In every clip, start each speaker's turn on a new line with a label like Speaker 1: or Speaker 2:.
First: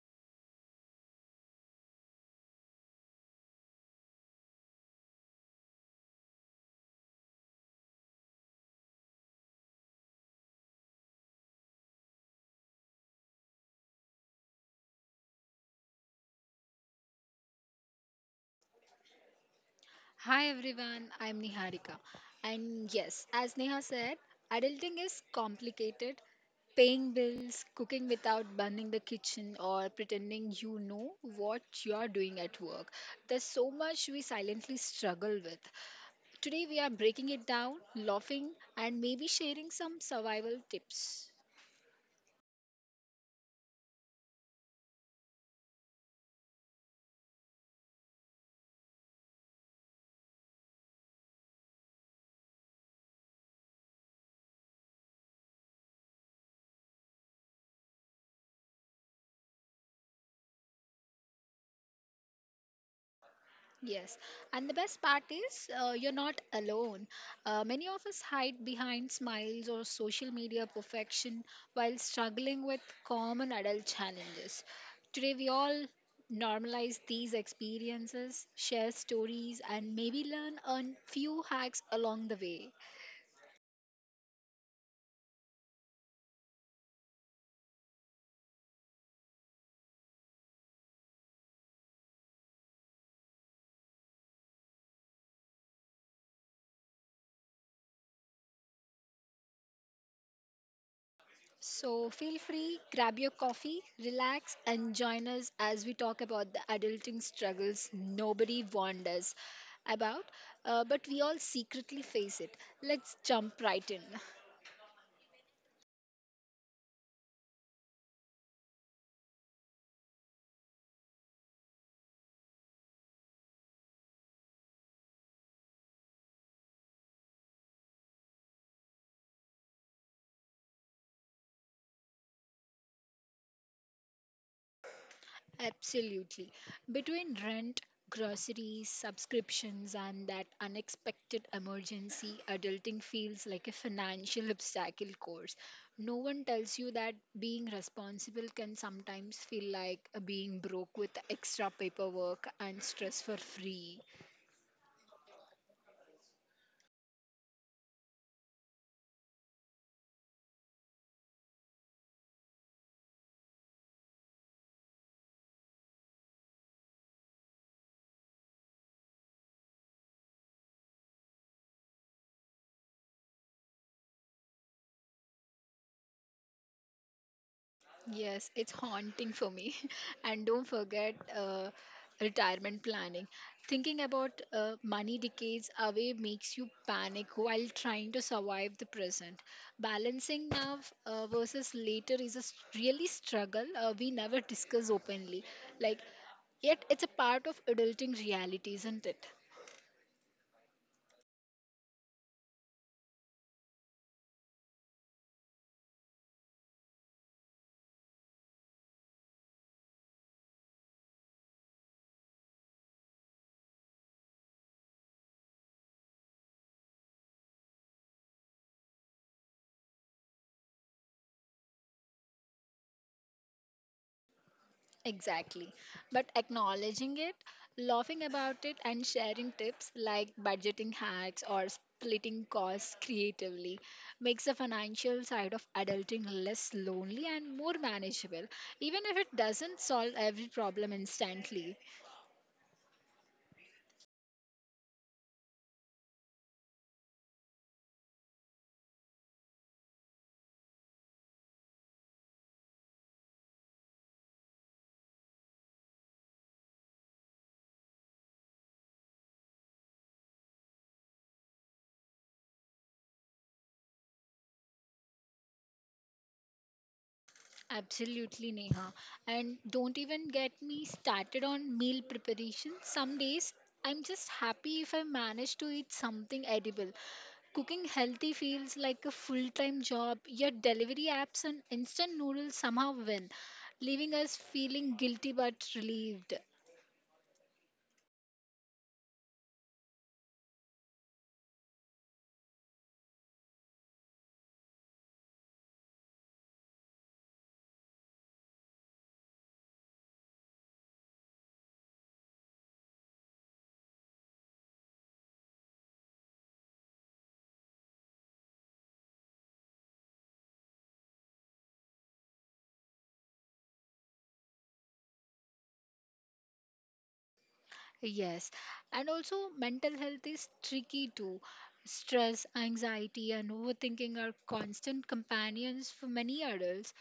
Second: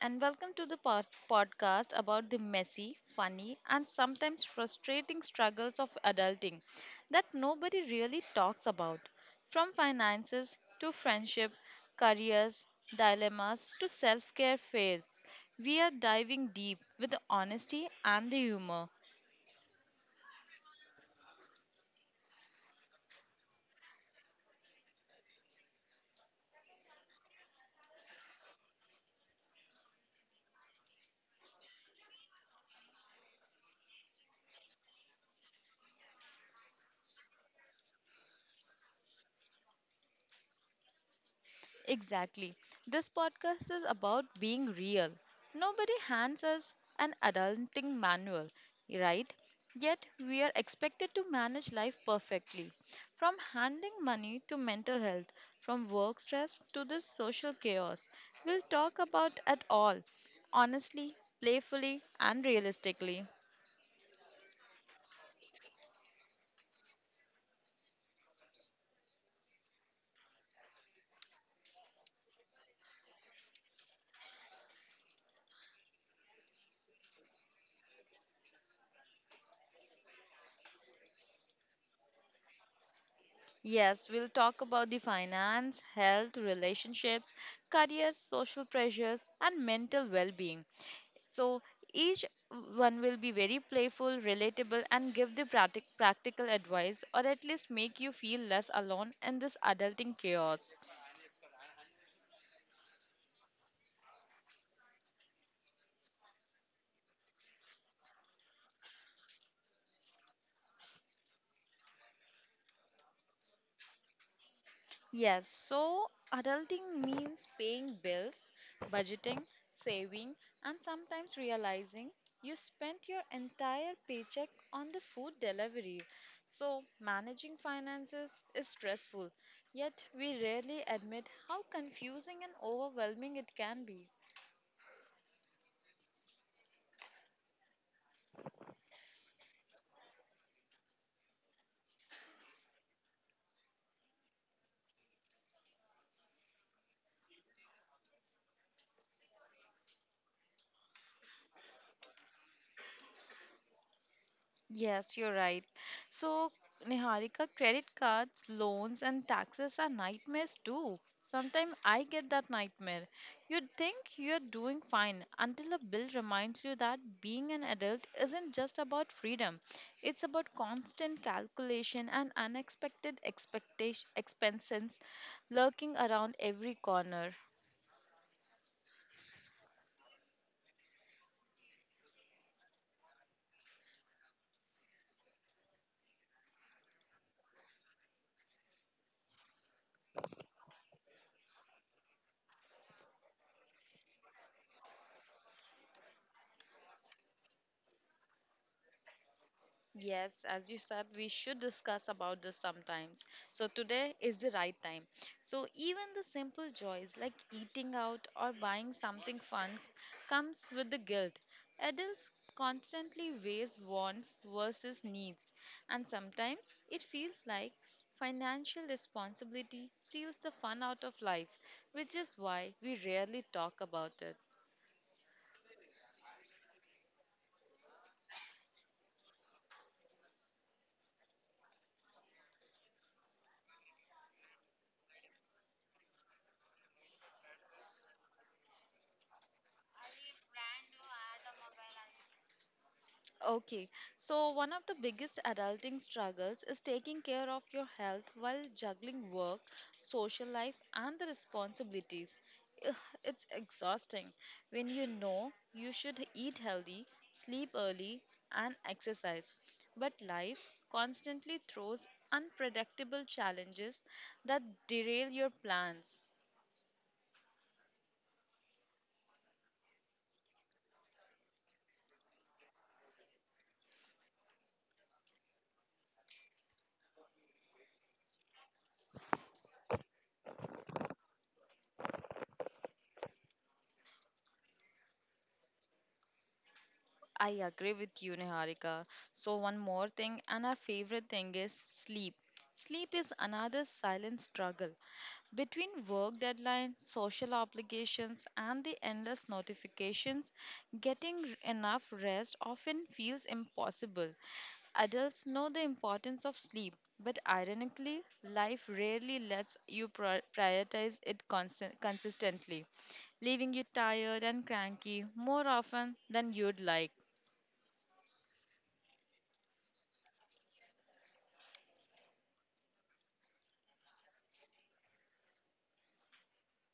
Speaker 1: and welcome to the podcast about the messy, funny, and sometimes frustrating struggles of adulting that nobody really talks about. From finances to friendship, careers, dilemmas to self care fails, we are diving deep with the honesty and the humor.
Speaker 2: Hi everyone, I'm Niharika. And yes, as Neha said, adulting is complicated. Paying bills, cooking without burning the kitchen, or pretending you know what you're doing at work. There's so much we silently struggle with. Today, we are breaking it down, laughing, and maybe sharing some survival tips.
Speaker 1: Exactly. This podcast is about being real. Nobody hands us an adulting manual, right? Yet we are expected to manage life perfectly. From handling money to mental health, from work stress to this social chaos, we'll talk about it all honestly, playfully, and realistically.
Speaker 2: Yes, and the best part is you're not alone. Many of us hide behind smiles or social media perfection while struggling with common adult challenges. Today, we all normalize these experiences, share stories, and maybe learn a few hacks along the way.
Speaker 1: Yes, we'll talk about the finance, health, relationships, careers, social pressures, and mental well being. So each one will be very playful, relatable, and give the practical advice, or at least make you feel less alone in this adulting chaos.
Speaker 2: So feel free, grab your coffee, relax, and join us as we talk about the adulting struggles nobody warned us about, but we all secretly face it. Let's jump right in.
Speaker 1: Yes, so adulting means paying bills, budgeting, saving, and sometimes realizing you spent your entire paycheck on the food delivery. So managing finances is stressful, yet we rarely admit how confusing and overwhelming it can be.
Speaker 2: Absolutely. Between rent, groceries, subscriptions, and that unexpected emergency, adulting feels like a financial obstacle course. No one tells you that being responsible can sometimes feel like being broke with extra paperwork and stress for free.
Speaker 1: Yes, you're right. So, Niharika, credit cards, loans, and taxes are nightmares too. Sometimes I get that nightmare. You think you're doing fine until a bill reminds you that being an adult isn't just about freedom, it's about constant calculation and unexpected expenses lurking around every corner.
Speaker 2: Yes, it's haunting for me. And don't forget retirement planning. Thinking about money decades away makes you panic while trying to survive the present. Balancing now versus later is a really struggle we never discuss openly. Like, yet it's a part of adulting reality, isn't it?
Speaker 1: Yes, as you said, we should discuss about this sometimes. So today is the right time. So even the simple joys like eating out or buying something fun comes with the guilt. Adults constantly weigh wants versus needs, and sometimes it feels like financial responsibility steals the fun out of life, which is why we rarely talk about it.
Speaker 2: Exactly. But acknowledging it, laughing about it, and sharing tips like budgeting hacks or splitting costs creatively makes the financial side of adulting less lonely and more manageable, even if it doesn't solve every problem instantly.
Speaker 1: Okay, so one of the biggest adulting struggles is taking care of your health while juggling work, social life, and the responsibilities. Ugh, It's exhausting when you know you should eat healthy, sleep early, and exercise. But life constantly throws unpredictable challenges that derail your plans.
Speaker 2: Absolutely, Neha. And don't even get me started on meal preparation. Some days I'm just happy if I manage to eat something edible. Cooking healthy feels like a full time job, yet delivery apps and instant noodles somehow win, leaving us feeling guilty but relieved.
Speaker 1: I agree with you, Niharika. So, one more thing, and our favorite thing is sleep. Sleep is another silent struggle. Between work deadlines, social obligations, and the endless notifications, getting enough rest often feels impossible. Adults know the importance of sleep, but ironically, life rarely lets you prioritize it consistently, leaving you tired and cranky more often than you'd like.
Speaker 2: Yes, and also mental health is tricky too. Stress, anxiety, and overthinking are constant companions for many adults.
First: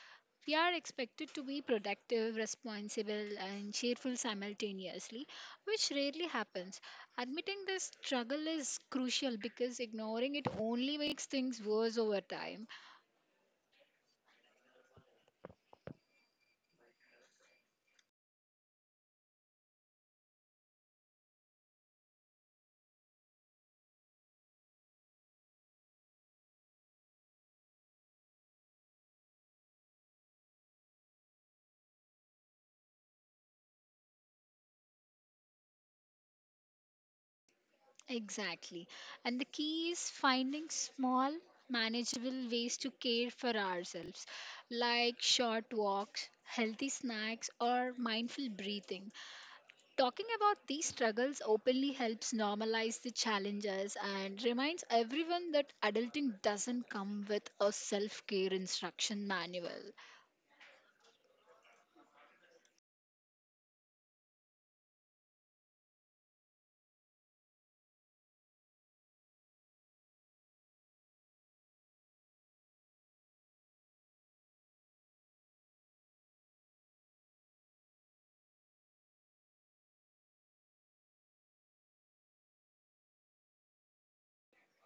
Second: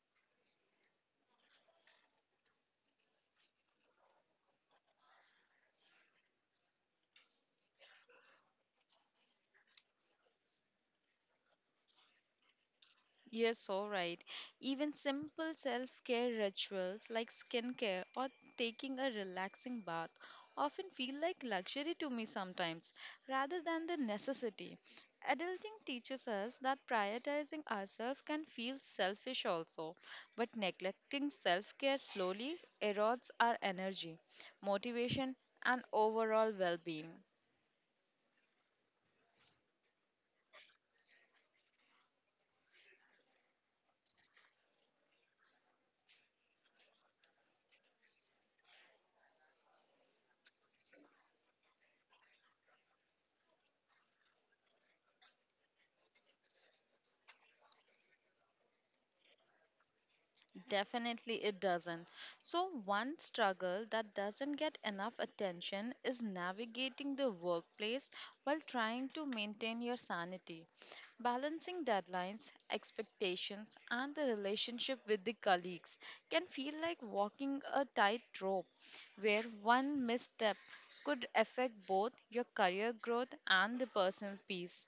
Speaker 2: We are expected to be productive, responsible, and cheerful simultaneously, which rarely happens. Admitting this struggle is crucial because ignoring it only makes things worse over time.
Speaker 1: Yes, all right. Even simple self care rituals like skincare or taking a relaxing bath often feel like luxury to me sometimes rather than the necessity. Adulting teaches us that prioritizing ourselves can feel selfish also, but neglecting self care slowly erodes our energy, motivation, and overall well being.
Speaker 2: Exactly. And the key is finding small, manageable ways to care for ourselves, like short walks, healthy snacks, or mindful breathing. Talking about these struggles openly helps normalize the challenges and reminds everyone that adulting doesn't come with a self care instruction manual.
Speaker 1: Definitely, it doesn't. So, one struggle that doesn't get enough attention is navigating the workplace while trying to maintain your sanity. Balancing deadlines, expectations, and the relationship with the colleagues can feel like walking a tightrope where one misstep could affect both your career growth and the personal peace.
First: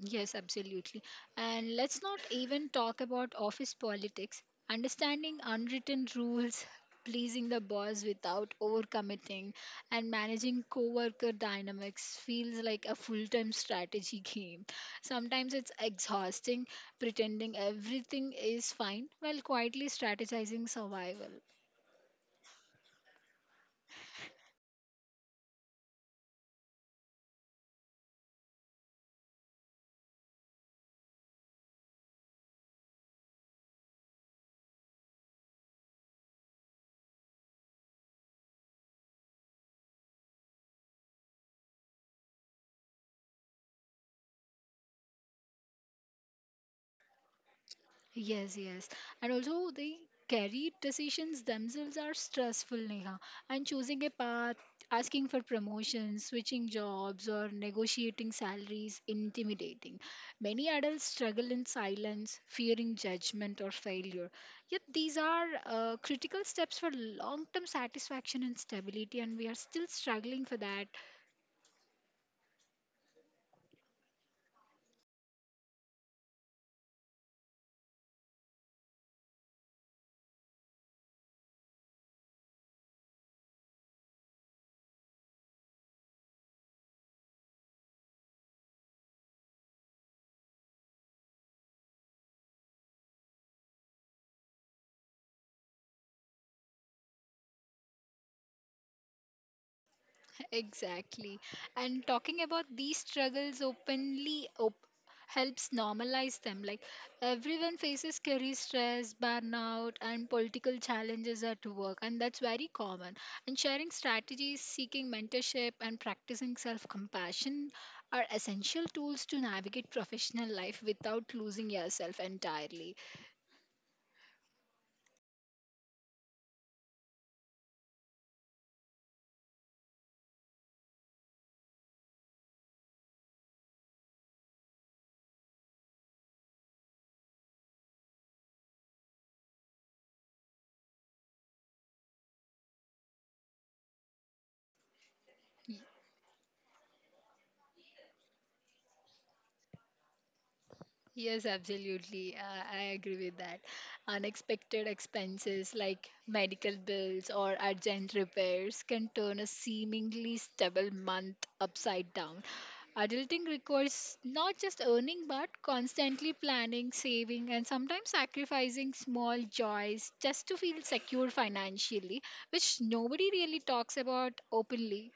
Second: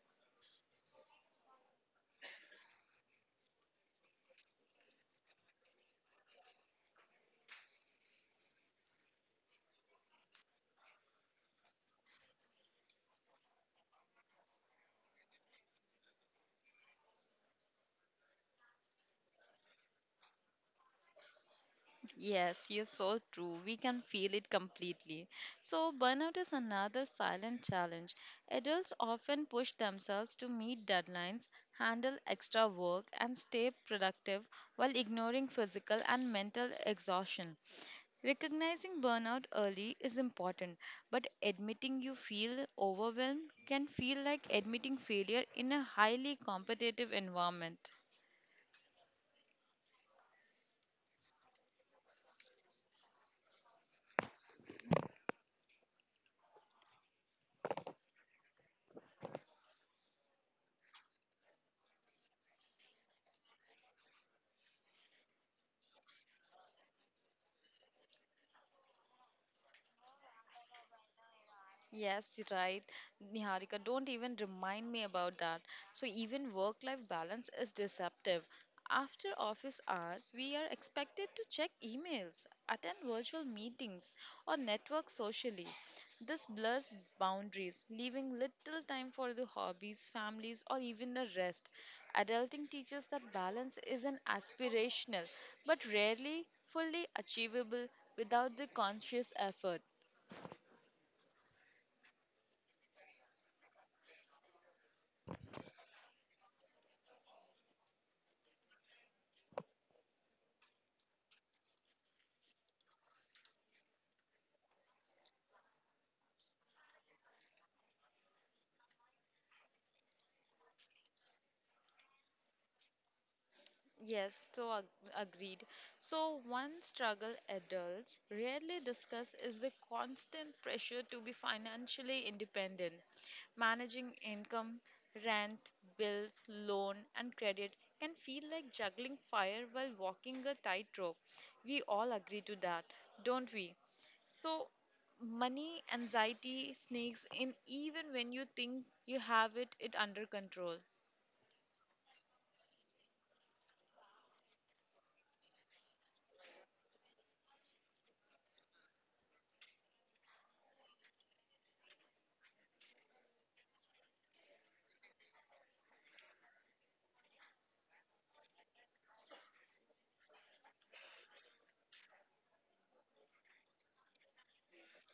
Speaker 2: Yes, absolutely. And let's not even talk about office politics. Understanding unwritten rules, pleasing the boss without overcommitting, and managing coworker dynamics feels like a full-time strategy game. Sometimes it's exhausting pretending everything is fine while quietly strategizing survival.
Speaker 1: Yes, you're so true. We can feel it completely. So, burnout is another silent challenge. Adults often push themselves to meet deadlines, handle extra work, and stay productive while ignoring physical and mental exhaustion. Recognizing burnout early is important, but admitting you feel overwhelmed can feel like admitting failure in a highly competitive environment.
Speaker 2: Yes. And also, the career decisions themselves are stressful, Neha. And choosing a path, asking for promotions, switching jobs, or negotiating salaries intimidating. Many adults struggle in silence, fearing judgment or failure. Yet, these are critical steps for long term satisfaction and stability, and we are still struggling for that.
Speaker 1: Yes, right, Niharika. Don't even remind me about that. So, even work life balance is deceptive. After office hours, we are expected to check emails, attend virtual meetings, or network socially. This blurs boundaries, leaving little time for the hobbies, families, or even the rest. Adulting teaches that balance is an aspirational but rarely fully achievable without the conscious effort.
Speaker 2: Exactly. And talking about these struggles openly helps normalize them. Like everyone faces career stress, burnout, and political challenges at work, and that's very common. And sharing strategies, seeking mentorship, and practicing self compassion are essential tools to navigate professional life without losing yourself entirely.
Speaker 1: Yes, so agreed. So, one struggle adults rarely discuss is the constant pressure to be financially independent. Managing income, rent, bills, loan, and credit can feel like juggling fire while walking a tightrope. We all agree to that, don't we? So, money anxiety sneaks in even when you think you have it under control.
Speaker 2: Yes, absolutely. I agree with that. Unexpected expenses like medical bills or urgent repairs can turn a seemingly stable month upside down. Adulting requires not just earning but constantly planning, saving, and sometimes sacrificing small joys just to feel secure financially, which nobody really talks about openly.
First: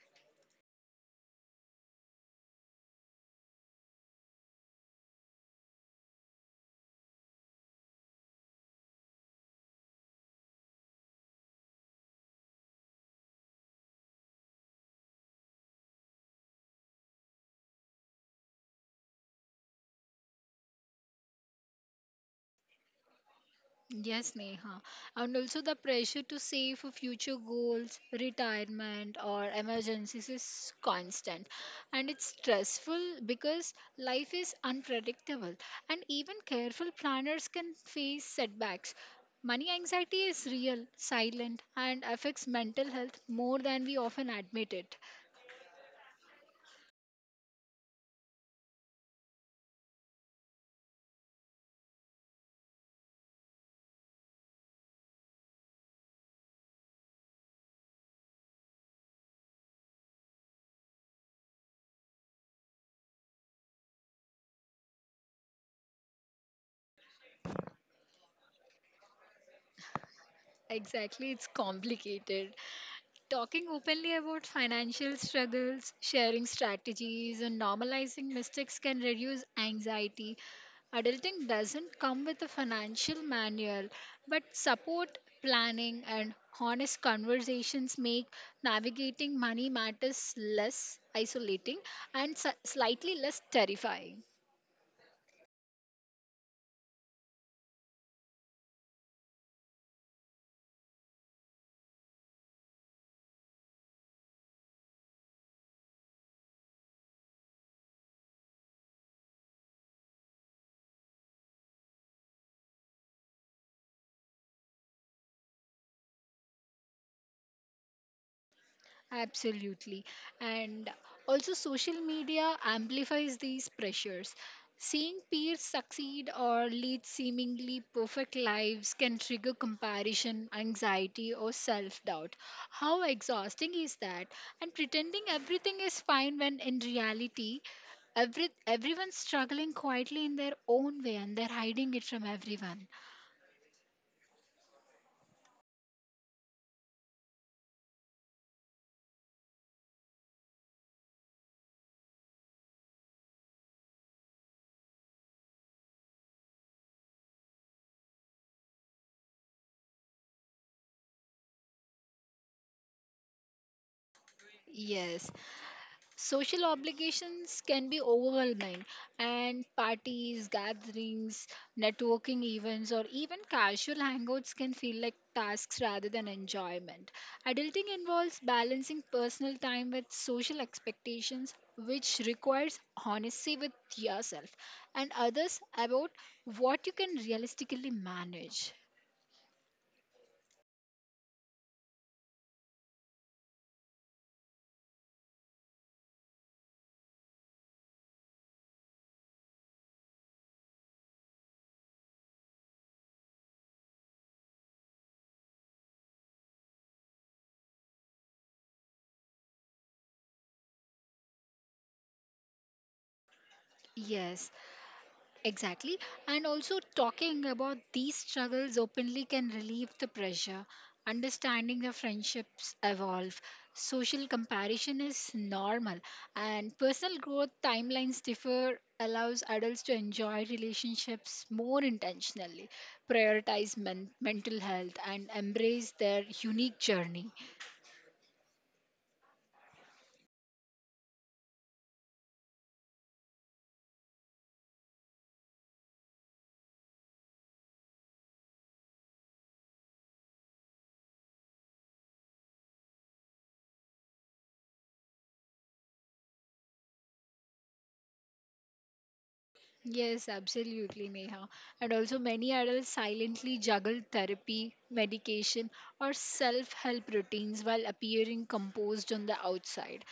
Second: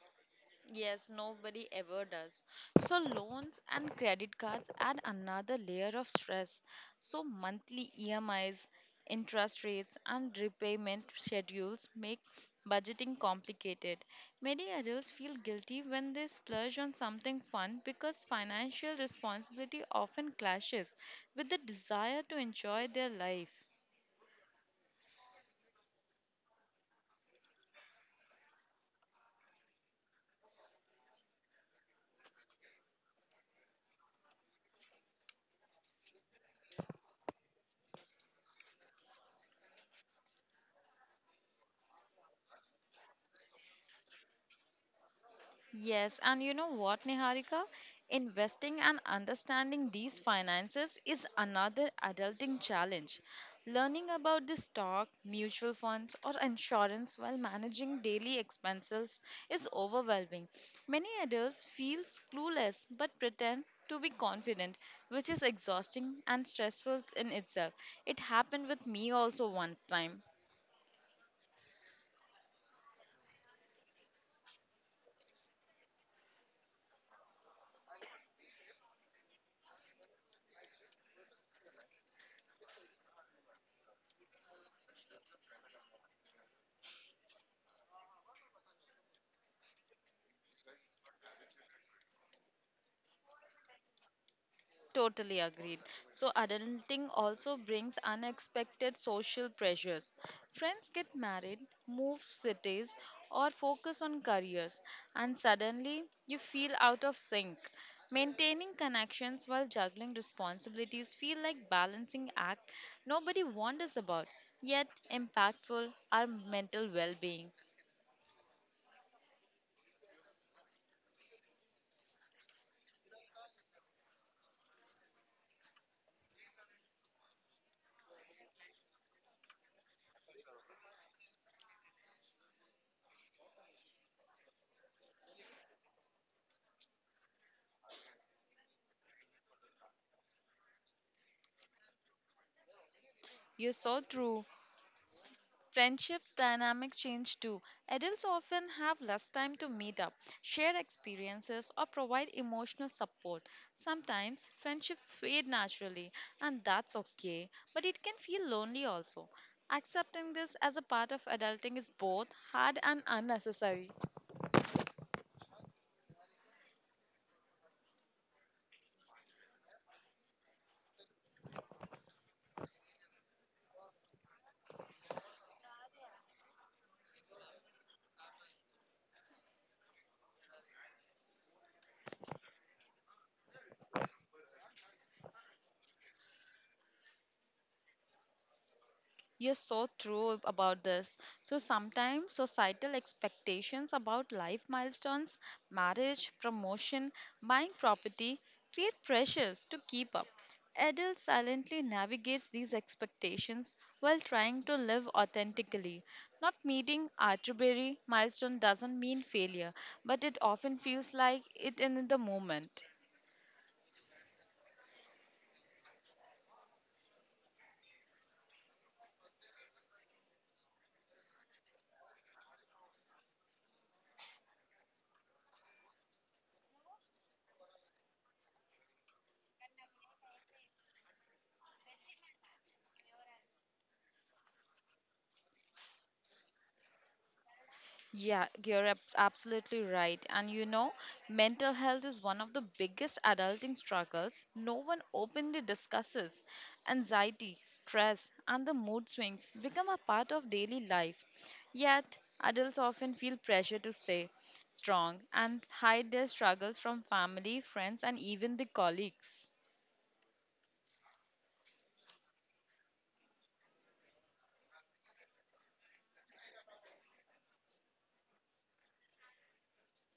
Speaker 1: Yes, nobody ever does. So, loans and credit cards add another layer of stress. So, monthly EMIs, interest rates, and repayment schedules make budgeting complicated. Many adults feel guilty when they splurge on something fun because financial responsibility often clashes with the desire to enjoy their life.
Speaker 2: Yes, Neha. And also the pressure to save for future goals, retirement, or emergencies is constant. And it's stressful because life is unpredictable. And even careful planners can face setbacks. Money anxiety is real, silent, and affects mental health more than we often admit it.
Speaker 1: Yes, and you know what, Niharika? Investing and understanding these finances is another adulting challenge. Learning about the stock, mutual funds, or insurance while managing daily expenses is overwhelming. Many adults feel clueless but pretend to be confident, which is exhausting and stressful in itself. It happened with me also one time.
Speaker 2: Exactly, it's complicated. Talking openly about financial struggles, sharing strategies, and normalizing mistakes can reduce anxiety. Adulting doesn't come with a financial manual, but support, planning, and honest conversations make navigating money matters less isolating and slightly less terrifying.
Speaker 1: Totally agreed. So, adulting also brings unexpected social pressures. Friends get married, move cities, or focus on careers, and suddenly you feel out of sync. Maintaining connections while juggling responsibilities feel like balancing act nobody wonders about, yet impactful our mental well-being.
Speaker 2: Absolutely. And also, social media amplifies these pressures. Seeing peers succeed or lead seemingly perfect lives can trigger comparison, anxiety, or self doubt. How exhausting is that? And pretending everything is fine when in reality, everyone's struggling quietly in their own way and they're hiding it from everyone.
Speaker 1: You're so true. Friendships dynamics change too. Adults often have less time to meet up, share experiences, or provide emotional support. Sometimes friendships fade naturally, and that's okay, but it can feel lonely also. Accepting this as a part of adulting is both hard and unnecessary.
Speaker 2: Yes. Social obligations can be overwhelming, and parties, gatherings, networking events, or even casual hangouts can feel like tasks rather than enjoyment. Adulting involves balancing personal time with social expectations, which requires honesty with yourself and others about what you can realistically manage.
Speaker 1: You're so true about this. So sometimes societal expectations about life milestones, marriage, promotion, buying property create pressures to keep up. Adele silently navigates these expectations while trying to live authentically. Not meeting arbitrary milestone doesn't mean failure, but it often feels like it in the moment.
Speaker 2: Yes, exactly. And also, talking about these struggles openly can relieve the pressure. Understanding the friendships evolve. Social comparison is normal. And personal growth timelines differ allows adults to enjoy relationships more intentionally, prioritize mental health, and embrace their unique journey.
Speaker 1: Yeah, you're absolutely right. And you know, mental health is one of the biggest adulting struggles no one openly discusses. Anxiety, stress, and the mood swings become a part of daily life. Yet, adults often feel pressure to stay strong and hide their struggles from family, friends, and even the colleagues.
Speaker 2: Yes, absolutely, Neha. And also, many adults silently juggle therapy, medication, or self help routines while appearing composed on the outside.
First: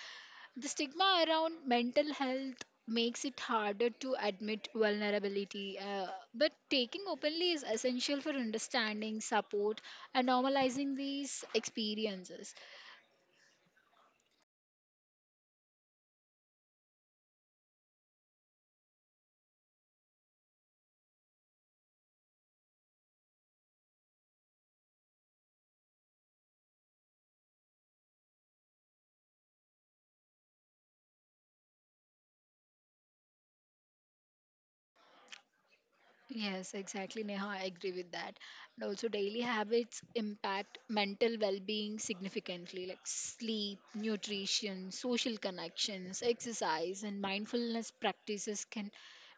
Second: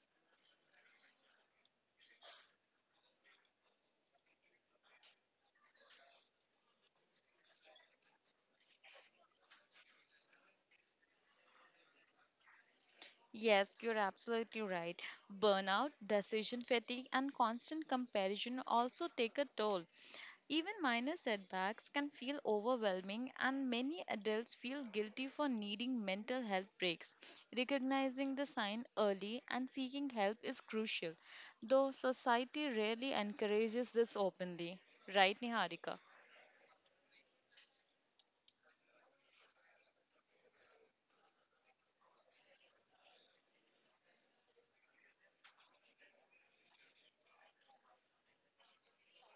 Speaker 2: The stigma around mental health makes it harder to admit vulnerability, but taking openly is essential for understanding, support, and normalizing these experiences.
Speaker 1: Yes, you're absolutely right. Burnout, decision fatigue, and constant comparison also take a toll. Even minor setbacks can feel overwhelming, and many adults feel guilty for needing mental health breaks. Recognizing the sign early and seeking help is crucial, though society rarely encourages this openly. Right, Niharika?
Speaker 2: Yes, exactly, Neha. I agree with that. And also, daily habits impact mental well being significantly, like sleep, nutrition, social connections, exercise, and mindfulness practices can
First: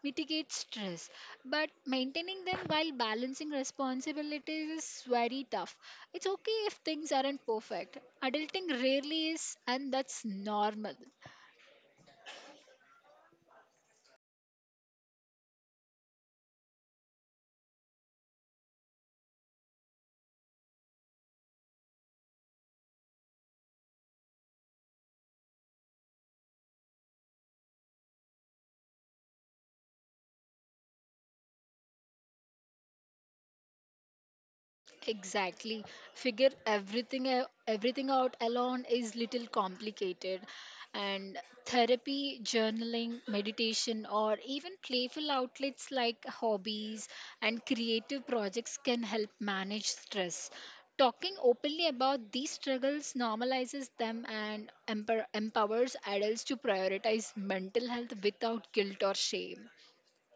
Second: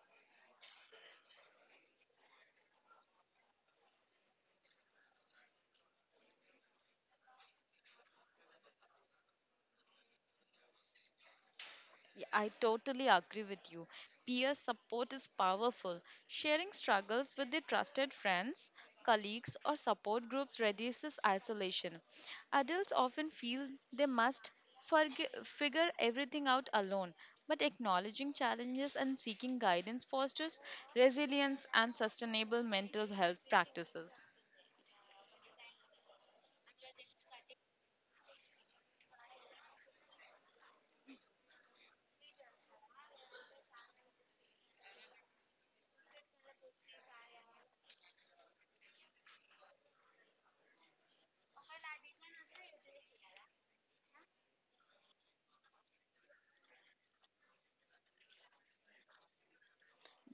Speaker 2: mitigate stress. But maintaining them while balancing responsibilities is very tough. It's okay if things aren't perfect. Adulting rarely is, and that's normal.
Speaker 1: Yeah, I totally agree with you. Peer support is powerful. Sharing struggles with the trusted friends, colleagues, or support groups reduces isolation. Adults often feel they must figure everything out alone, but acknowledging challenges and seeking guidance fosters resilience and sustainable mental health practices.
Speaker 2: Exactly. Figure everything out alone is little complicated and therapy, journaling, meditation or even playful outlets like hobbies and creative projects can help manage stress. Talking openly about these struggles normalizes them and empowers adults to prioritize mental health without guilt or shame.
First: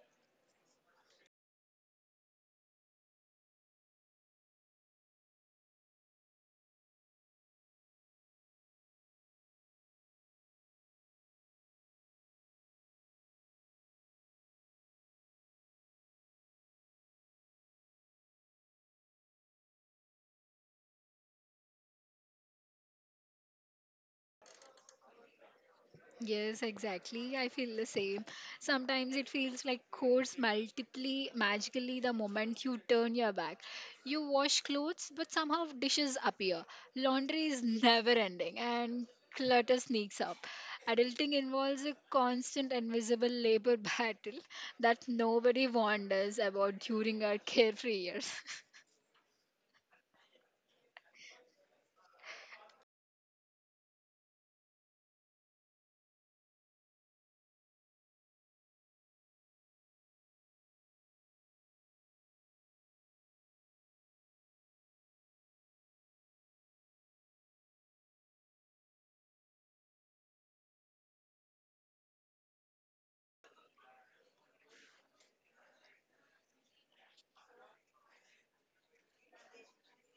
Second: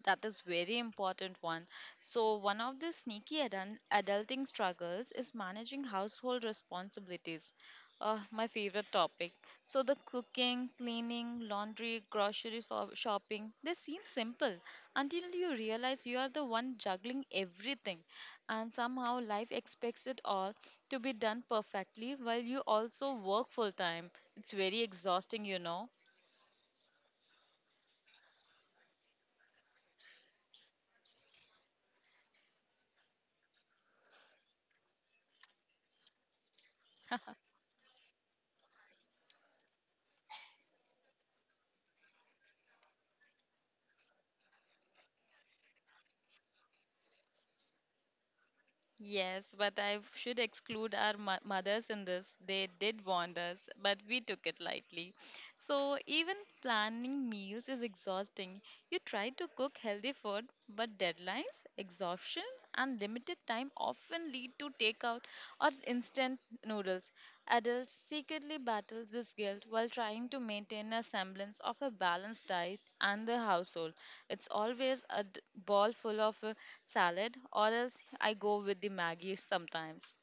Speaker 1: That is very important one. So one of the sneaky adulting struggles is managing household responsibilities. My favorite topic. So the cooking, cleaning, laundry, grocery shopping, they seem simple until you realize you are the one juggling everything and somehow life expects it all to be done perfectly while you also work full time. It's very exhausting, you know.
Speaker 2: Yes, exactly. I feel the same. Sometimes it feels like codes multiply magically the moment you turn your back. You wash clothes, but somehow dishes appear. Laundry is never ending, and clutter sneaks up. Adulting involves a constant invisible labor battle that nobody wonders about during our carefree years.
Speaker 1: Yes, but I should exclude our mothers in this. They did warn us, but we took it lightly. So, even planning meals is exhausting. You try to cook healthy food, but deadlines, exhaustion, and limited time often lead to takeout or instant noodles. Adults secretly battle this guilt while trying to maintain a semblance of a balanced diet and the household. It's always a ball full of salad, or else I go with the Maggie sometimes.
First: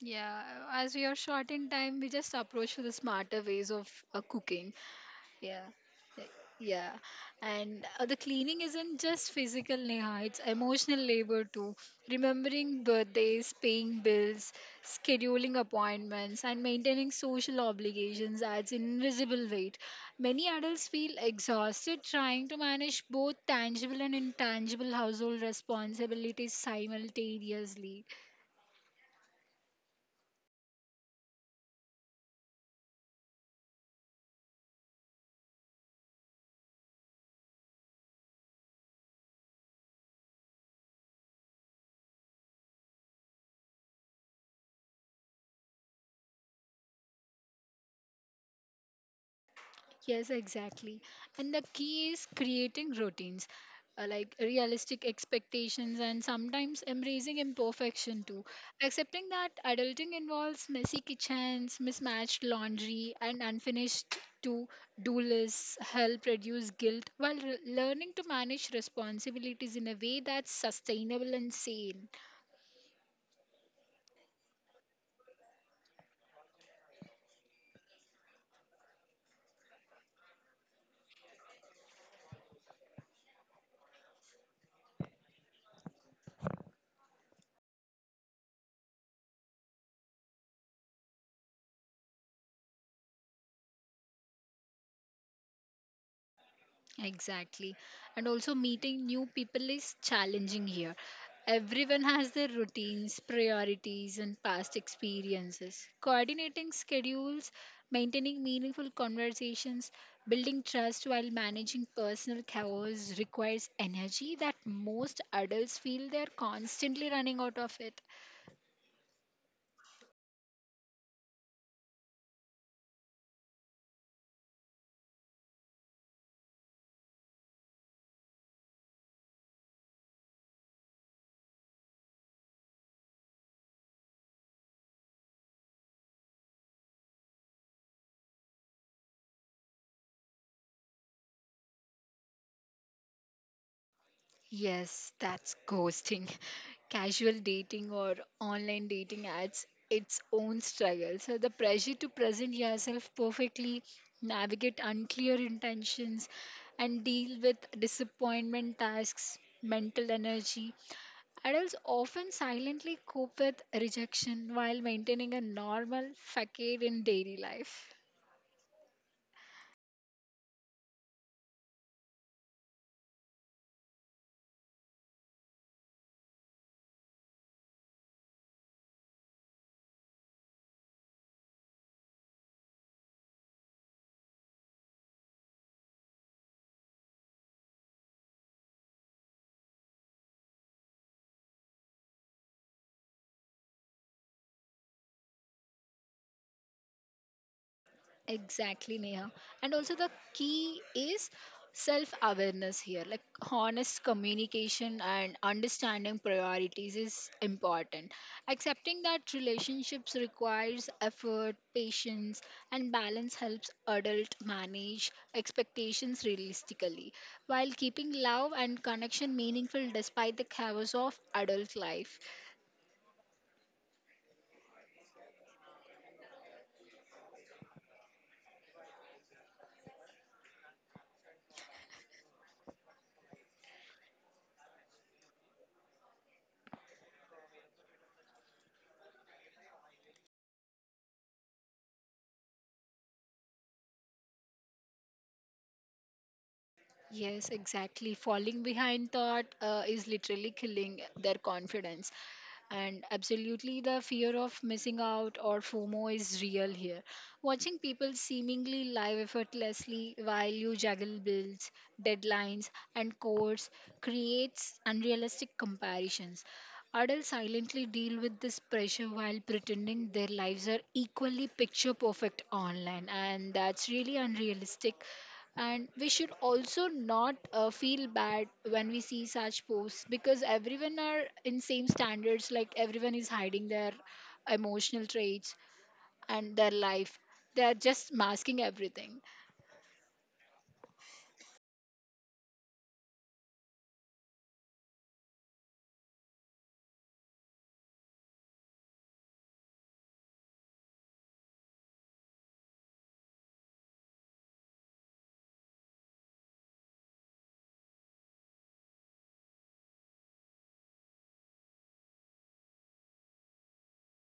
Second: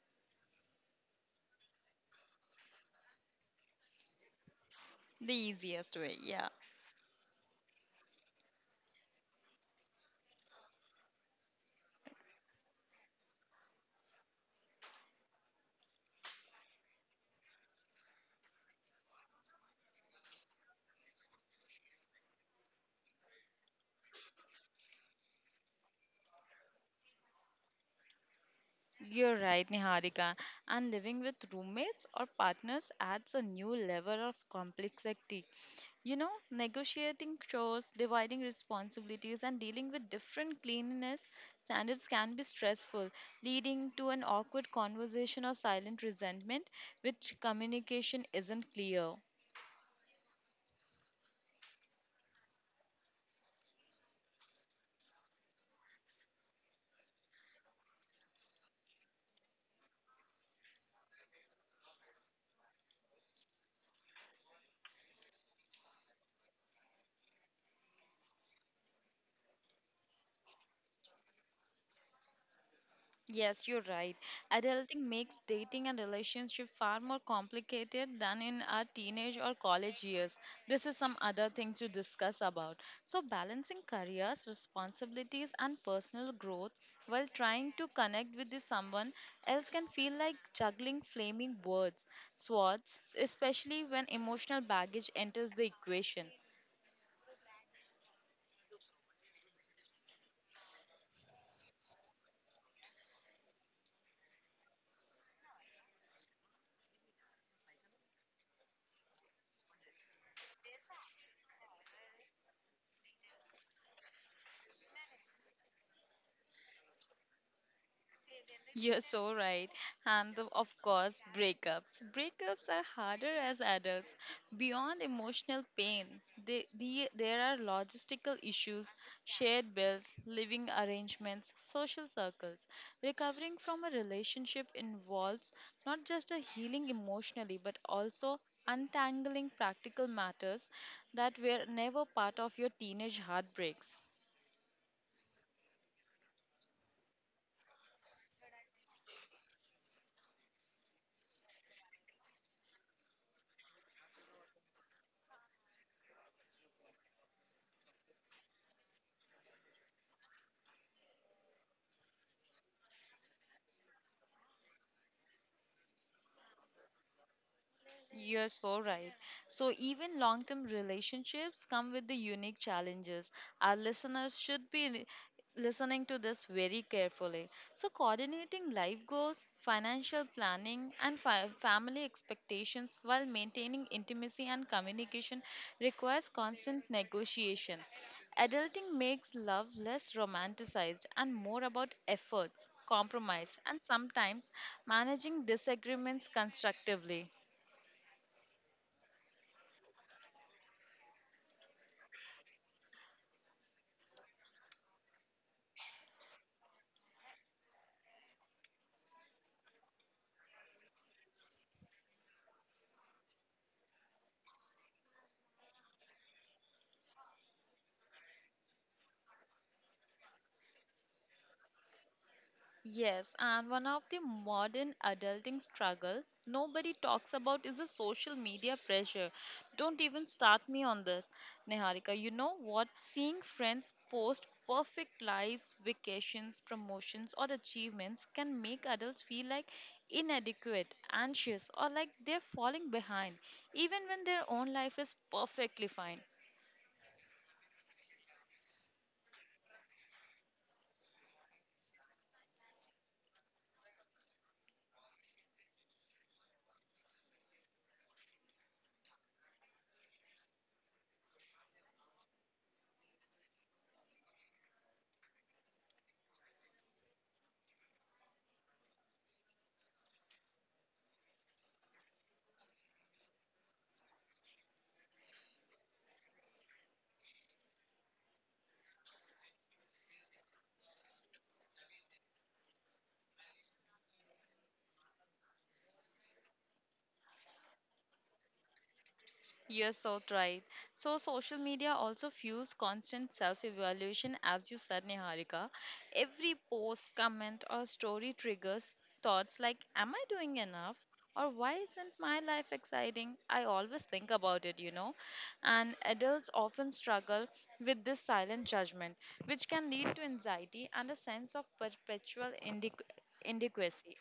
Speaker 2: Yeah, as we are short in time, we just approach to the smarter ways of cooking.
Speaker 1: The
Speaker 2: Yeah.
Speaker 1: easiest way,
Speaker 2: y-
Speaker 1: yeah.
Speaker 2: Yeah. And the cleaning isn't just physical, Neha, it's emotional labor too. Remembering birthdays, paying bills, scheduling appointments, and maintaining social obligations adds invisible weight. Many adults feel exhausted trying to manage both tangible and intangible household responsibilities simultaneously.
Speaker 1: You're right, Niharika. And living with roommates or partners adds a new level of complexity. You know, negotiating chores, dividing responsibilities, and dealing with different cleanliness standards can be stressful, leading to an awkward conversation or silent resentment, which communication isn't clear.
Speaker 2: Yes, exactly. And the key is creating routines, like realistic expectations, and sometimes embracing imperfection too. Accepting that adulting involves messy kitchens, mismatched laundry, and unfinished to do lists help reduce guilt while learning to manage responsibilities in a way that's sustainable and sane.
Speaker 1: Yes, you're right. Adulting makes dating and relationship far more complicated than in our teenage or college years. This is some other thing to discuss about. So, balancing careers, responsibilities, and personal growth while trying to connect with the someone else can feel like juggling flaming words, swords, especially when emotional baggage enters the equation.
Speaker 2: Exactly. And also, meeting new people is challenging here. Everyone has their routines, priorities, and past experiences. Coordinating schedules, maintaining meaningful conversations, building trust while managing personal chaos requires energy that most adults feel they're constantly running out of it.
Speaker 1: You're so right. And of course, breakups. Breakups are harder as adults. Beyond emotional pain, there are logistical issues, shared bills, living arrangements, social circles. Recovering from a relationship involves not just a healing emotionally, but also untangling practical matters that were never part of your teenage heartbreaks.
Speaker 2: Yes, that's ghosting. Casual dating or online dating adds its own struggle. So, the pressure to present yourself perfectly, navigate unclear intentions, and deal with disappointment tasks, mental energy. Adults often silently cope with rejection while maintaining a normal facade in daily life.
Speaker 1: You're so right. So, even long term relationships come with the unique challenges. Our listeners should be listening to this very carefully. So, coordinating life goals, financial planning, and family expectations while maintaining intimacy and communication requires constant negotiation. Adulting makes love less romanticized and more about efforts, compromise, and sometimes managing disagreements constructively.
Speaker 2: Exactly, Neha. And also, the key is self awareness here. Like, honest communication and understanding priorities is important. Accepting that relationships requires effort, patience, and balance helps adult manage expectations realistically while keeping love and connection meaningful despite the chaos of adult life.
Speaker 1: Yes, and one of the modern adulting struggle nobody talks about is the social media pressure. Don't even start me on this, Neharika. You know what? Seeing friends post perfect lives, vacations, promotions, or achievements can make adults feel like inadequate, anxious, or like they're falling behind, even when their own life is perfectly fine.
Speaker 2: Yes, exactly. Falling behind thought is literally killing their confidence. And absolutely, the fear of missing out or FOMO is real here. Watching people seemingly live effortlessly while you juggle bills, deadlines, and course creates unrealistic comparations. Adults silently deal with this pressure while pretending their lives are equally picture perfect online, and that's really unrealistic and we should also not feel bad when we see such posts because everyone are in same standards like everyone is hiding their emotional traits and their life they are just masking everything.
Speaker 1: You're so right. So, social media also fuels constant self evaluation, as you said, Niharika. Every post, comment, or story triggers thoughts like, am I doing enough? Or why isn't my life exciting? I always think about it, you know. And adults often struggle with this silent judgment, which can lead to anxiety and a sense of perpetual inadequacy.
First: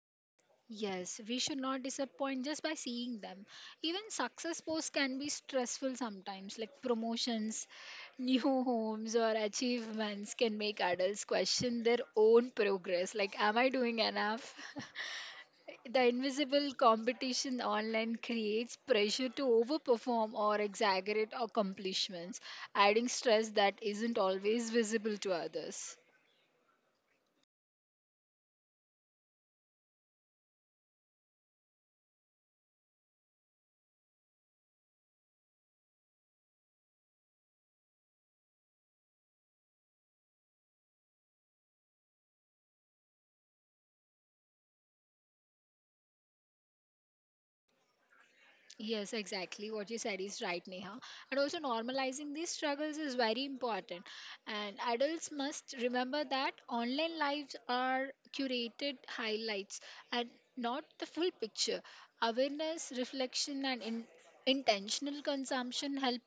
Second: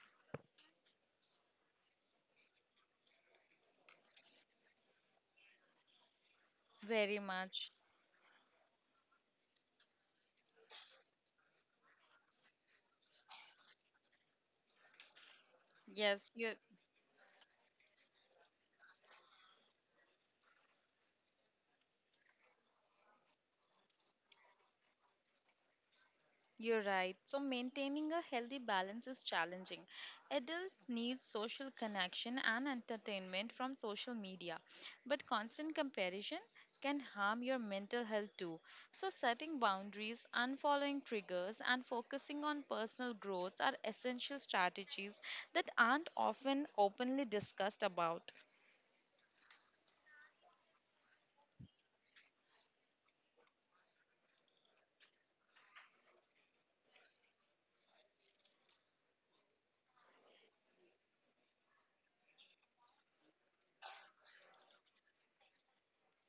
Speaker 2: Yes, we should not disappoint just by seeing them. Even success posts can be stressful sometimes like
Speaker 1: Very
Speaker 2: promotions
Speaker 1: much.
Speaker 2: new homes or achievements can make adults question their own progress like am I doing enough? The
Speaker 1: Yes, you
Speaker 2: invisible competition online creates pressure to overperform or exaggerate accomplishments, adding stress that isn't always visible to others.
Speaker 1: You're right. So, maintaining a healthy balance is challenging. Adults need social connection and entertainment from social media, but constant comparison can harm your mental health too. So, setting boundaries, unfollowing triggers, and focusing on personal growth are essential strategies that aren't often openly discussed about.
Speaker 2: Yes, exactly. What you said is right, Neha. And also, normalizing these struggles is very important. And adults must remember that online lives are curated highlights and not the full picture. Awareness, reflection, and intentional consumption help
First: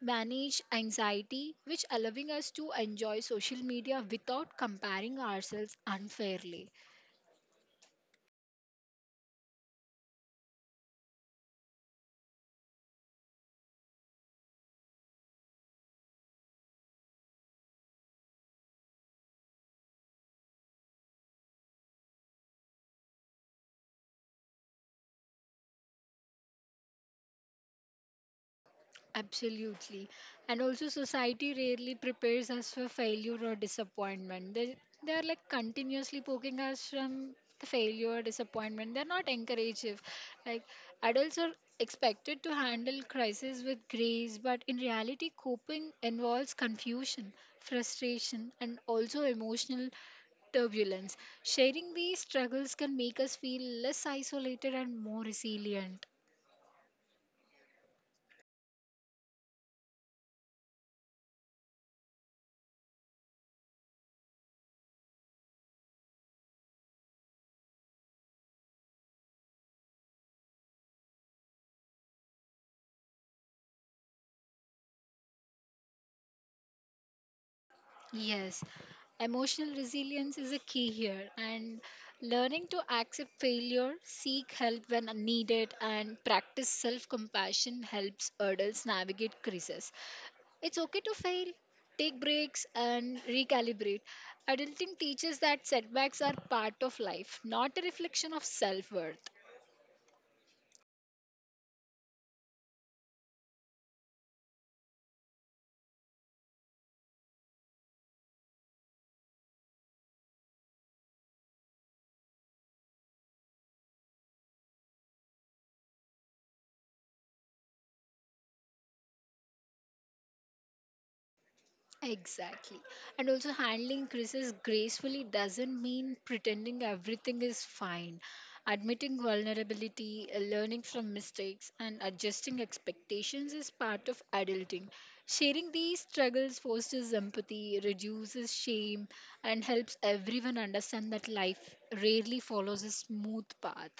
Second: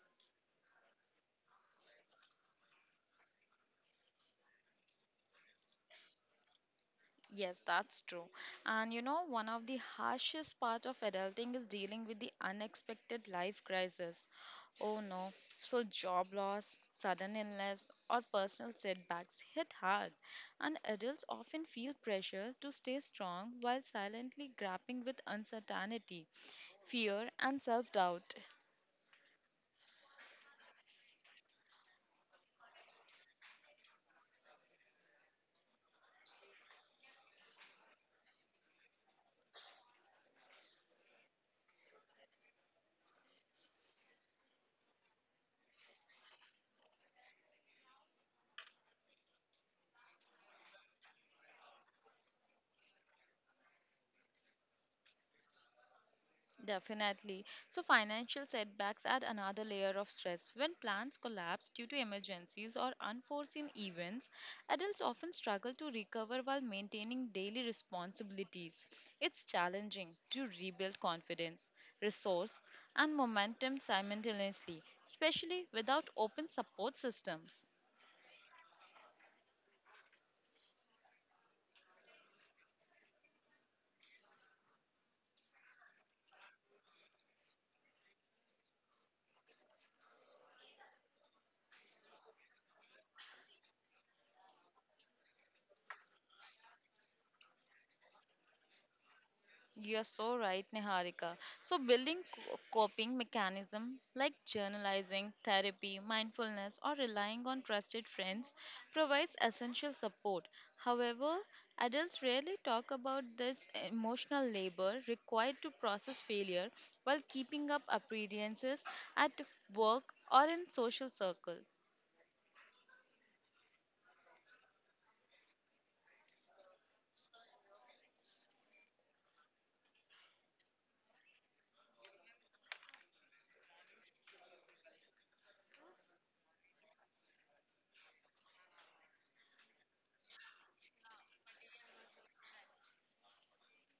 Speaker 2: manage anxiety, which allowing us to enjoy social media without comparing ourselves unfairly.
Speaker 1: Yes, that's true. And you know, one of the harshest part of adulting is dealing with the unexpected life crisis. Oh no, so job loss, sudden illness, or personal setbacks hit hard, and adults often feel pressure to stay strong while silently grappling with uncertainty, fear, and self doubt.
Speaker 2: Absolutely. And also, society rarely prepares us for failure or disappointment. They are like continuously poking us from the failure or disappointment. They're not encouraging. Like, adults are expected to handle crisis with grace, but in reality, coping involves confusion, frustration, and also emotional turbulence. Sharing these struggles can make us feel less isolated and more resilient.
Speaker 1: Definitely. So, financial setbacks add another layer of stress. When plans collapse due to emergencies or unforeseen events, adults often struggle to recover while maintaining daily responsibilities. It's challenging to rebuild confidence, resource, and momentum simultaneously, especially without open support systems.
Speaker 2: Yes, emotional resilience is a key here, and learning to accept failure, seek help when needed, and practice self compassion helps adults navigate crises. It's okay to fail, take breaks, and recalibrate. Adulting teaches that setbacks are part of life, not a reflection of self worth.
Speaker 1: You're so right, Niharika. So, building coping mechanism like journalizing, therapy, mindfulness, or relying on trusted friends provides essential support. However, adults rarely talk about this emotional labor required to process failure while keeping up appearances at work or in social circles.
Speaker 2: Exactly. And also, handling crisis gracefully doesn't mean pretending everything is fine. Admitting vulnerability, learning from mistakes, and adjusting expectations is part of adulting. Sharing these struggles fosters empathy, reduces shame, and helps everyone understand that life rarely follows a smooth path.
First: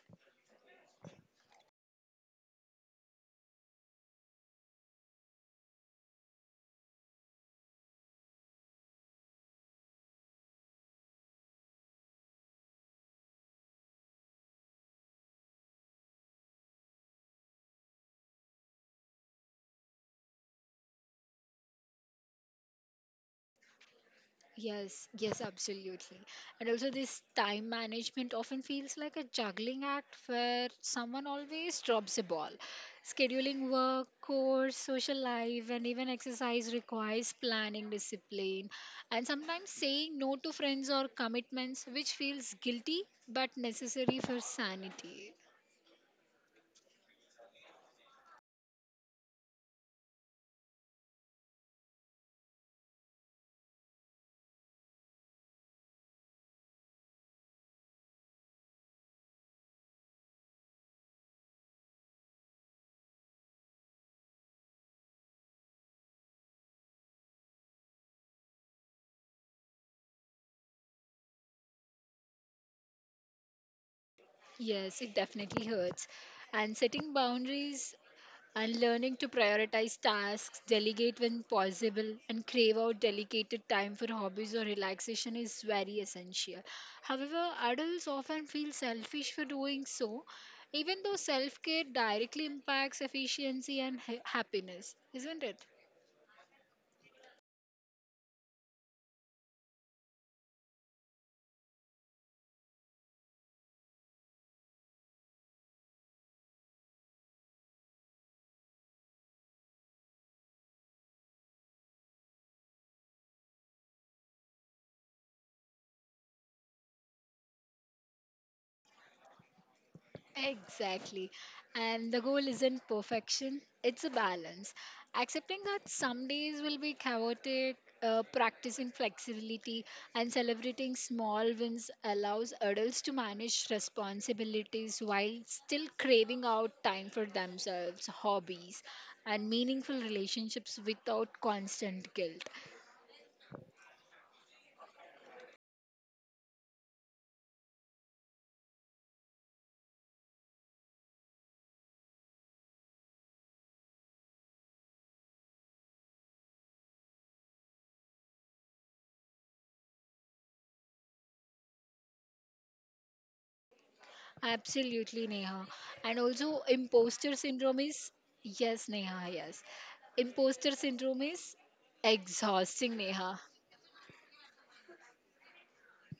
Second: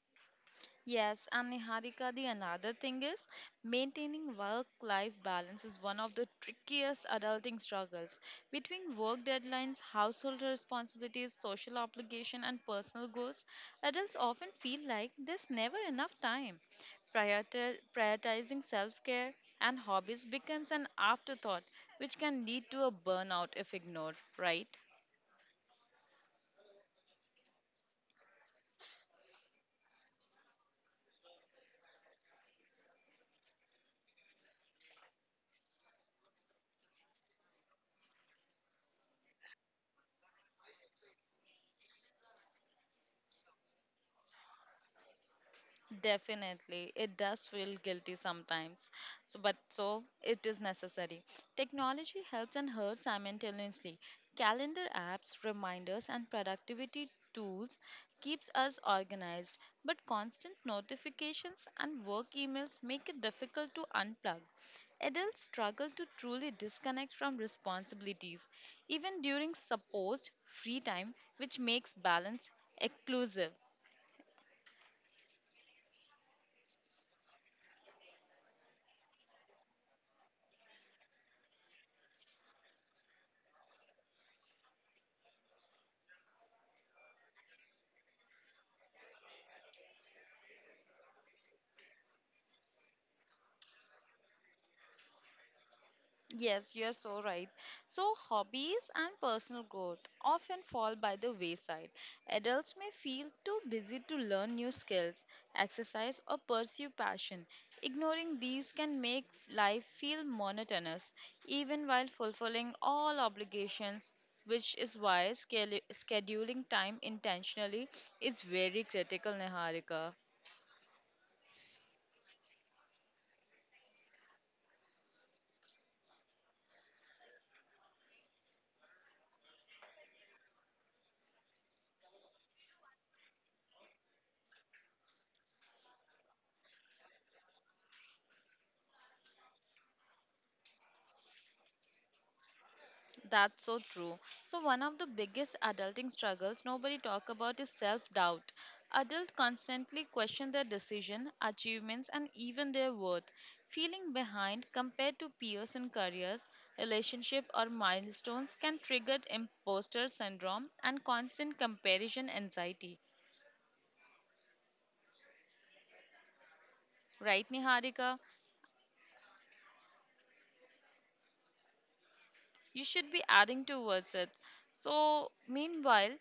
Speaker 1: Yes, and Niharika, the another thing is maintaining work life balance is one of the trickiest adulting struggles. Between work deadlines, household responsibilities, social obligation, and personal goals, adults often feel like there's never enough time. Prioritizing self care and hobbies becomes an afterthought, which can lead to a burnout if ignored, right?
Speaker 2: Yes, Absolutely. And also, this time management often feels like a juggling act where someone always drops a ball. Scheduling work, course, social life, and even exercise requires planning, discipline, and sometimes saying no to friends or commitments, which feels guilty but necessary for sanity.
Speaker 1: Definitely, it does feel guilty sometimes, so, but so it is necessary. Technology helps and hurts simultaneously. Calendar apps, reminders, and productivity tools keeps us organized, but constant notifications and work emails make it difficult to unplug. Adults struggle to truly disconnect from responsibilities, even during supposed free time, which makes balance exclusive.
Speaker 2: Yes, it definitely hurts. And setting boundaries and learning to prioritize tasks, delegate when possible, and crave out dedicated time for hobbies or relaxation is very essential. However, adults often feel selfish for doing so, even though self care directly impacts efficiency and happiness, isn't it?
Speaker 1: Yes, you're so right. So, hobbies and personal growth often fall by the wayside. Adults may feel too busy to learn new skills, exercise, or pursue passion. Ignoring these can make life feel monotonous, even while fulfilling all obligations, which is why scheduling time intentionally is very critical, Niharika.
Speaker 2: Exactly. And the goal isn't perfection, it's a balance. Accepting that some days will be chaotic, practicing flexibility, and celebrating small wins allows adults to manage responsibilities while still craving out time for themselves, hobbies, and meaningful relationships without constant guilt.
Speaker 1: That's so true. So one of the biggest adulting struggles nobody talk about is self-doubt. Adults constantly question their decision, achievements and even their worth, feeling behind compared to peers in careers, relationship or milestones can trigger imposter syndrome and constant comparison anxiety.
Speaker 2: Absolutely, Neha. And also, imposter
Speaker 1: Right,
Speaker 2: syndrome is,
Speaker 1: Niharika?
Speaker 2: yes, Neha, yes. Imposter syndrome is
Speaker 1: You
Speaker 2: exhausting,
Speaker 1: should be
Speaker 2: Neha.
Speaker 1: adding towards it. So meanwhile,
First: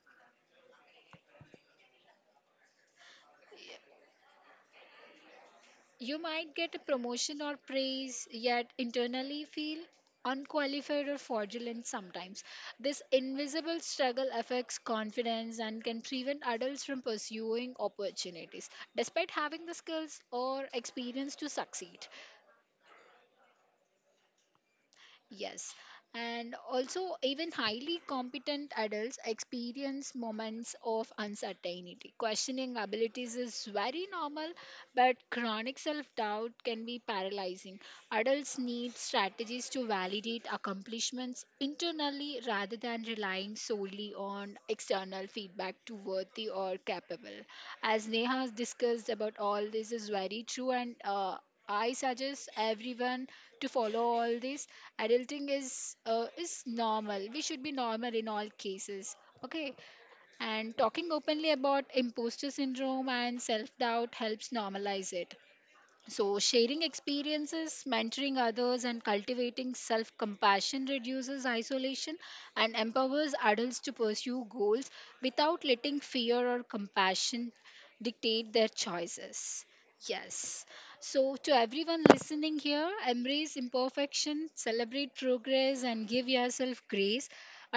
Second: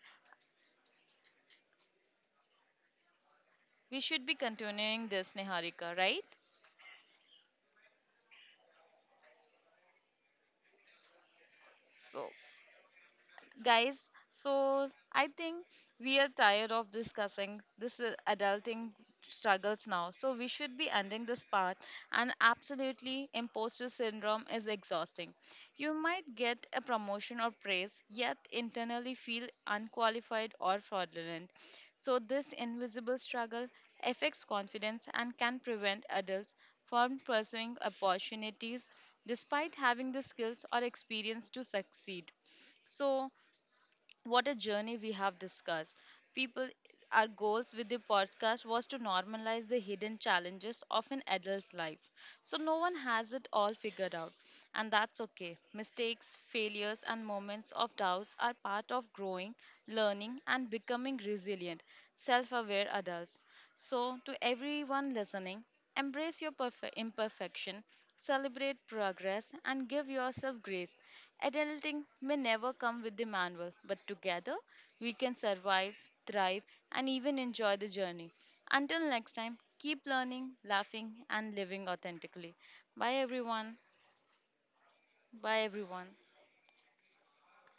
Speaker 1: we should be continuing this, Niharika,
Speaker 2: You
Speaker 1: right?
Speaker 2: might get a promotion or praise, yet internally feel unqualified or fraudulent
Speaker 1: So
Speaker 2: sometimes. This invisible
Speaker 1: guys,
Speaker 2: struggle affects
Speaker 1: so I think
Speaker 2: confidence and can
Speaker 1: we are
Speaker 2: prevent
Speaker 1: tired
Speaker 2: adults
Speaker 1: of
Speaker 2: from
Speaker 1: discussing
Speaker 2: pursuing
Speaker 1: this
Speaker 2: opportunities,
Speaker 1: adulting
Speaker 2: despite having the
Speaker 1: struggles now,
Speaker 2: skills
Speaker 1: so we
Speaker 2: or
Speaker 1: should be ending
Speaker 2: experience
Speaker 1: this
Speaker 2: to
Speaker 1: part.
Speaker 2: succeed.
Speaker 1: And absolutely, imposter syndrome is exhausting.
Speaker 2: Yes.
Speaker 1: You might
Speaker 2: And
Speaker 1: get a
Speaker 2: also,
Speaker 1: promotion
Speaker 2: even
Speaker 1: or
Speaker 2: highly
Speaker 1: praise, yet
Speaker 2: competent
Speaker 1: internally
Speaker 2: adults
Speaker 1: feel
Speaker 2: experience
Speaker 1: unqualified
Speaker 2: moments
Speaker 1: or
Speaker 2: of
Speaker 1: fraudulent.
Speaker 2: uncertainty.
Speaker 1: So this
Speaker 2: Questioning
Speaker 1: invisible
Speaker 2: abilities is
Speaker 1: struggle
Speaker 2: very
Speaker 1: affects
Speaker 2: normal,
Speaker 1: confidence
Speaker 2: but
Speaker 1: and can
Speaker 2: chronic
Speaker 1: prevent
Speaker 2: self doubt
Speaker 1: adults
Speaker 2: can be
Speaker 1: from pursuing
Speaker 2: paralyzing. Adults
Speaker 1: opportunities
Speaker 2: need strategies
Speaker 1: despite
Speaker 2: to
Speaker 1: having the
Speaker 2: validate
Speaker 1: skills or
Speaker 2: accomplishments
Speaker 1: experience to succeed.
Speaker 2: internally rather than
Speaker 1: So
Speaker 2: relying solely
Speaker 1: what a
Speaker 2: on
Speaker 1: journey we
Speaker 2: external
Speaker 1: have
Speaker 2: feedback to
Speaker 1: discussed.
Speaker 2: worthy
Speaker 1: People,
Speaker 2: or
Speaker 1: our
Speaker 2: capable.
Speaker 1: goals with the
Speaker 2: As Neha has
Speaker 1: podcast was to
Speaker 2: discussed about all
Speaker 1: normalize the
Speaker 2: this is
Speaker 1: hidden
Speaker 2: very true
Speaker 1: challenges
Speaker 2: and
Speaker 1: of an adult's
Speaker 2: I
Speaker 1: life.
Speaker 2: suggest
Speaker 1: So no one
Speaker 2: everyone
Speaker 1: has it
Speaker 2: to
Speaker 1: all
Speaker 2: follow
Speaker 1: figured out,
Speaker 2: all this.
Speaker 1: and that's
Speaker 2: Adulting
Speaker 1: okay.
Speaker 2: is
Speaker 1: Mistakes, failures, and
Speaker 2: normal. We should be
Speaker 1: moments of
Speaker 2: normal in
Speaker 1: doubts
Speaker 2: all
Speaker 1: are part of
Speaker 2: cases.
Speaker 1: growing,
Speaker 2: Okay.
Speaker 1: learning, and
Speaker 2: And talking
Speaker 1: becoming
Speaker 2: openly about
Speaker 1: resilient,
Speaker 2: imposter
Speaker 1: self aware
Speaker 2: syndrome
Speaker 1: adults.
Speaker 2: and self doubt
Speaker 1: So, to
Speaker 2: helps normalize
Speaker 1: everyone
Speaker 2: it.
Speaker 1: listening,
Speaker 2: So,
Speaker 1: embrace your
Speaker 2: sharing experiences,
Speaker 1: imperfection,
Speaker 2: mentoring others,
Speaker 1: celebrate
Speaker 2: and
Speaker 1: progress,
Speaker 2: cultivating
Speaker 1: and give
Speaker 2: self
Speaker 1: yourself
Speaker 2: compassion
Speaker 1: grace.
Speaker 2: reduces
Speaker 1: Adulting
Speaker 2: isolation
Speaker 1: may never
Speaker 2: and
Speaker 1: come with the
Speaker 2: empowers
Speaker 1: manual,
Speaker 2: adults to
Speaker 1: but
Speaker 2: pursue
Speaker 1: together
Speaker 2: goals
Speaker 1: we can
Speaker 2: without
Speaker 1: survive,
Speaker 2: letting fear or
Speaker 1: thrive, and even
Speaker 2: compassion
Speaker 1: enjoy the journey.
Speaker 2: dictate their
Speaker 1: Until next time,
Speaker 2: choices.
Speaker 1: keep learning,
Speaker 2: Yes.
Speaker 1: laughing,
Speaker 2: So, to
Speaker 1: and living
Speaker 2: everyone
Speaker 1: authentically.
Speaker 2: listening here,
Speaker 1: Bye,
Speaker 2: embrace
Speaker 1: everyone.
Speaker 2: imperfection, celebrate
Speaker 1: Bye,
Speaker 2: progress, and
Speaker 1: everyone.
Speaker 2: give yourself grace.